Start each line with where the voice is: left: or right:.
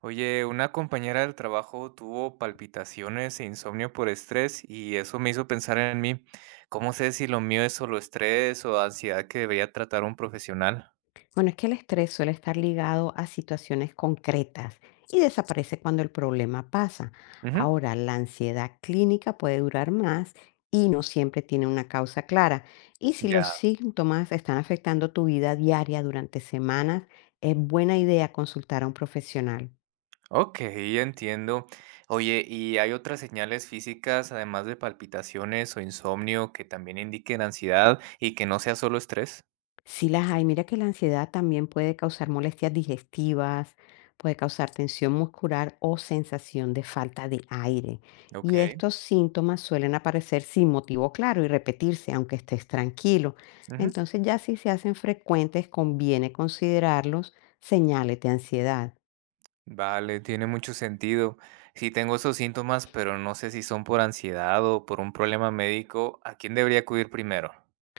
right: Oye, una compañera del trabajo tuvo palpitaciones e insomnio por estrés y eso me hizo pensar en mí. ¿Cómo sé si lo mío es solo estrés o ansiedad que debería tratar un profesional?
left: Bueno, es que el estrés suele estar ligado a situaciones concretas y desaparece cuando el problema pasa.
right: Ujú.
left: Ahora, la ansiedad clínica puede durar más y no siempre tiene una causa clara. Y si los
right: Ya,
left: síntomas están afectando tu vida diaria durante semanas, es buena idea consultar a un profesional.
right: ok, entiendo. Oye, ¿y hay otras señales físicas, además de palpitaciones o insomnio, que también indiquen ansiedad y que no sea solo estrés?
left: Sí las hay. Mira que la ansiedad también puede causar molestias digestivas, puede causar tensión muscular o sensación de falta de aire.
right: Ok.
left: Y estos síntomas suelen aparecer sin motivo claro y repetirse, aunque estés tranquilo.
right: Ujú.
left: Entonces ya si se hacen frecuentes, conviene considerarlos señales de ansiedad.
right: Vale, tiene mucho sentido. Si tengo esos síntomas, pero no sé si son por ansiedad o por un problema médico, ¿a quién debería acudir primero?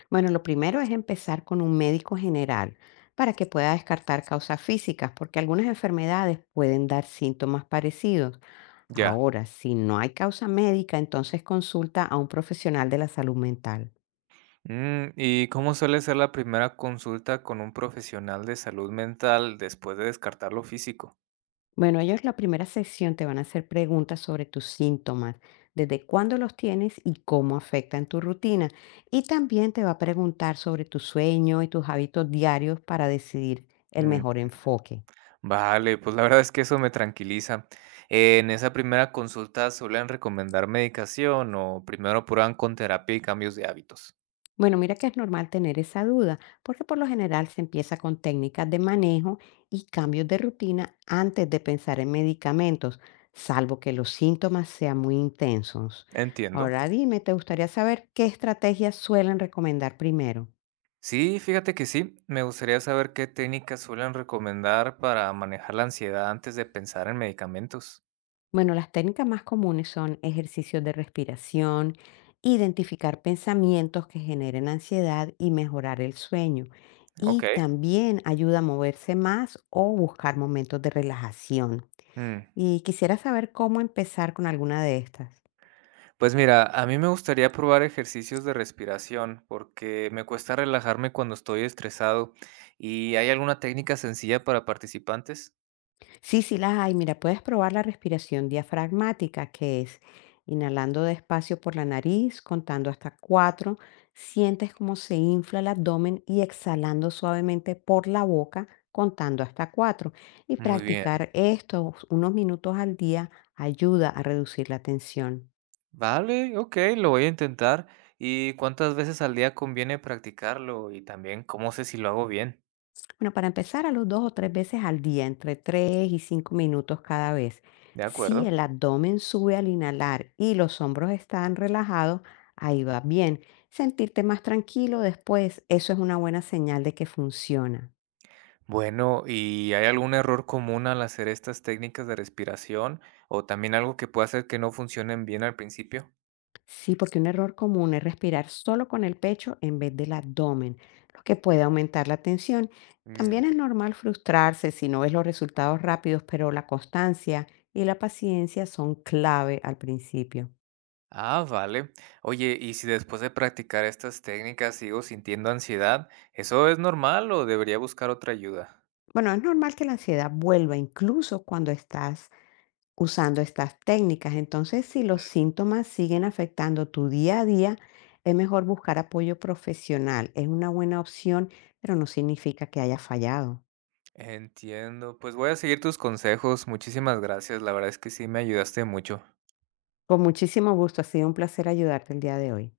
left: Bueno, lo primero es empezar con un médico general para que pueda descartar causas físicas, porque algunas enfermedades pueden dar síntomas parecidos.
right: Ya.
left: Ahora, si no hay causa médica, entonces consulta a un profesional de la salud mental.
right: Mm, ¿y cómo suele ser la primera consulta con un profesional de salud mental después de descartar lo físico?
left: Bueno, ellos la primera sesión te van a hacer preguntas sobre tus síntomas, desde cuándo los tienes y cómo afectan tu rutina. Y también te va a preguntar sobre tu sueño y tus hábitos diarios para decidir el
right: Mm,
left: mejor enfoque.
right: vale, pues la verdad es que eso me tranquiliza. En esa primera consulta suelen recomendar medicación o primero prueban con terapia y cambios de hábitos.
left: Bueno, mira que es normal tener esa duda, porque por lo general se empieza con técnicas de manejo y cambios de rutina antes de pensar en medicamentos, salvo que los síntomas sean muy intensos.
right: Entiendo.
left: Ahora dime, ¿te gustaría saber qué estrategias suelen recomendar primero?
right: Sí, fíjate que sí, me gustaría saber qué técnicas suelen recomendar para manejar la ansiedad antes de pensar en medicamentos.
left: Bueno, las técnicas más comunes son ejercicios de respiración, identificar pensamientos que generen ansiedad y mejorar el sueño.
right: Ok.
left: Y también ayuda a moverse más o buscar momentos de relajación.
right: Mm.
left: Y quisiera saber cómo empezar con alguna de estas.
right: Pues mira, a mí me gustaría probar ejercicios de respiración porque me cuesta relajarme cuando estoy estresado. ¿Y hay alguna técnica sencilla para participantes?
left: Sí, sí las hay. Mira, puedes probar la respiración diafragmática, que es inhalando despacio por la nariz, contando hasta cuatro, sientes cómo se infla el abdomen y exhalando suavemente por la boca, contando hasta cuatro. Y
right: Muy bien.
left: practicar esto unos minutos al día ayuda a reducir la tensión.
right: Vale, ok, lo voy a intentar. ¿Y cuántas veces al día conviene practicarlo? Y también, ¿cómo sé si lo hago bien?
left: Bueno, para empezar, a los dos o tres veces al día, entre tres y cinco minutos cada vez.
right: ¿De
left: Si
right: acuerdo?
left: el abdomen sube al inhalar y los hombros están relajados, ahí va bien. Sentirte más tranquilo después, eso es una buena señal de que funciona.
right: Bueno, ¿y hay algún error común al hacer estas técnicas de respiración o también algo que pueda hacer que no funcionen bien al principio?
left: Sí, porque un error común es respirar solo con el pecho en vez del abdomen, lo que puede aumentar la tensión.
right: Mm.
left: También es normal frustrarse si no ves los resultados rápidos, pero la constancia y la paciencia son clave al principio.
right: Ah, vale. Oye, ¿y si después de practicar estas técnicas sigo sintiendo ansiedad, eso es normal o debería buscar otra ayuda?
left: Bueno, es normal que la ansiedad vuelva incluso cuando estás usando estas técnicas. Entonces, si los síntomas siguen afectando tu día a día, es mejor buscar apoyo profesional. Es una buena opción, pero no significa que haya fallado.
right: Entiendo, pues voy a seguir tus consejos. Muchísimas gracias, la verdad es que sí me ayudaste mucho.
left: Con muchísimo gusto, ha sido un placer ayudarte el día de hoy.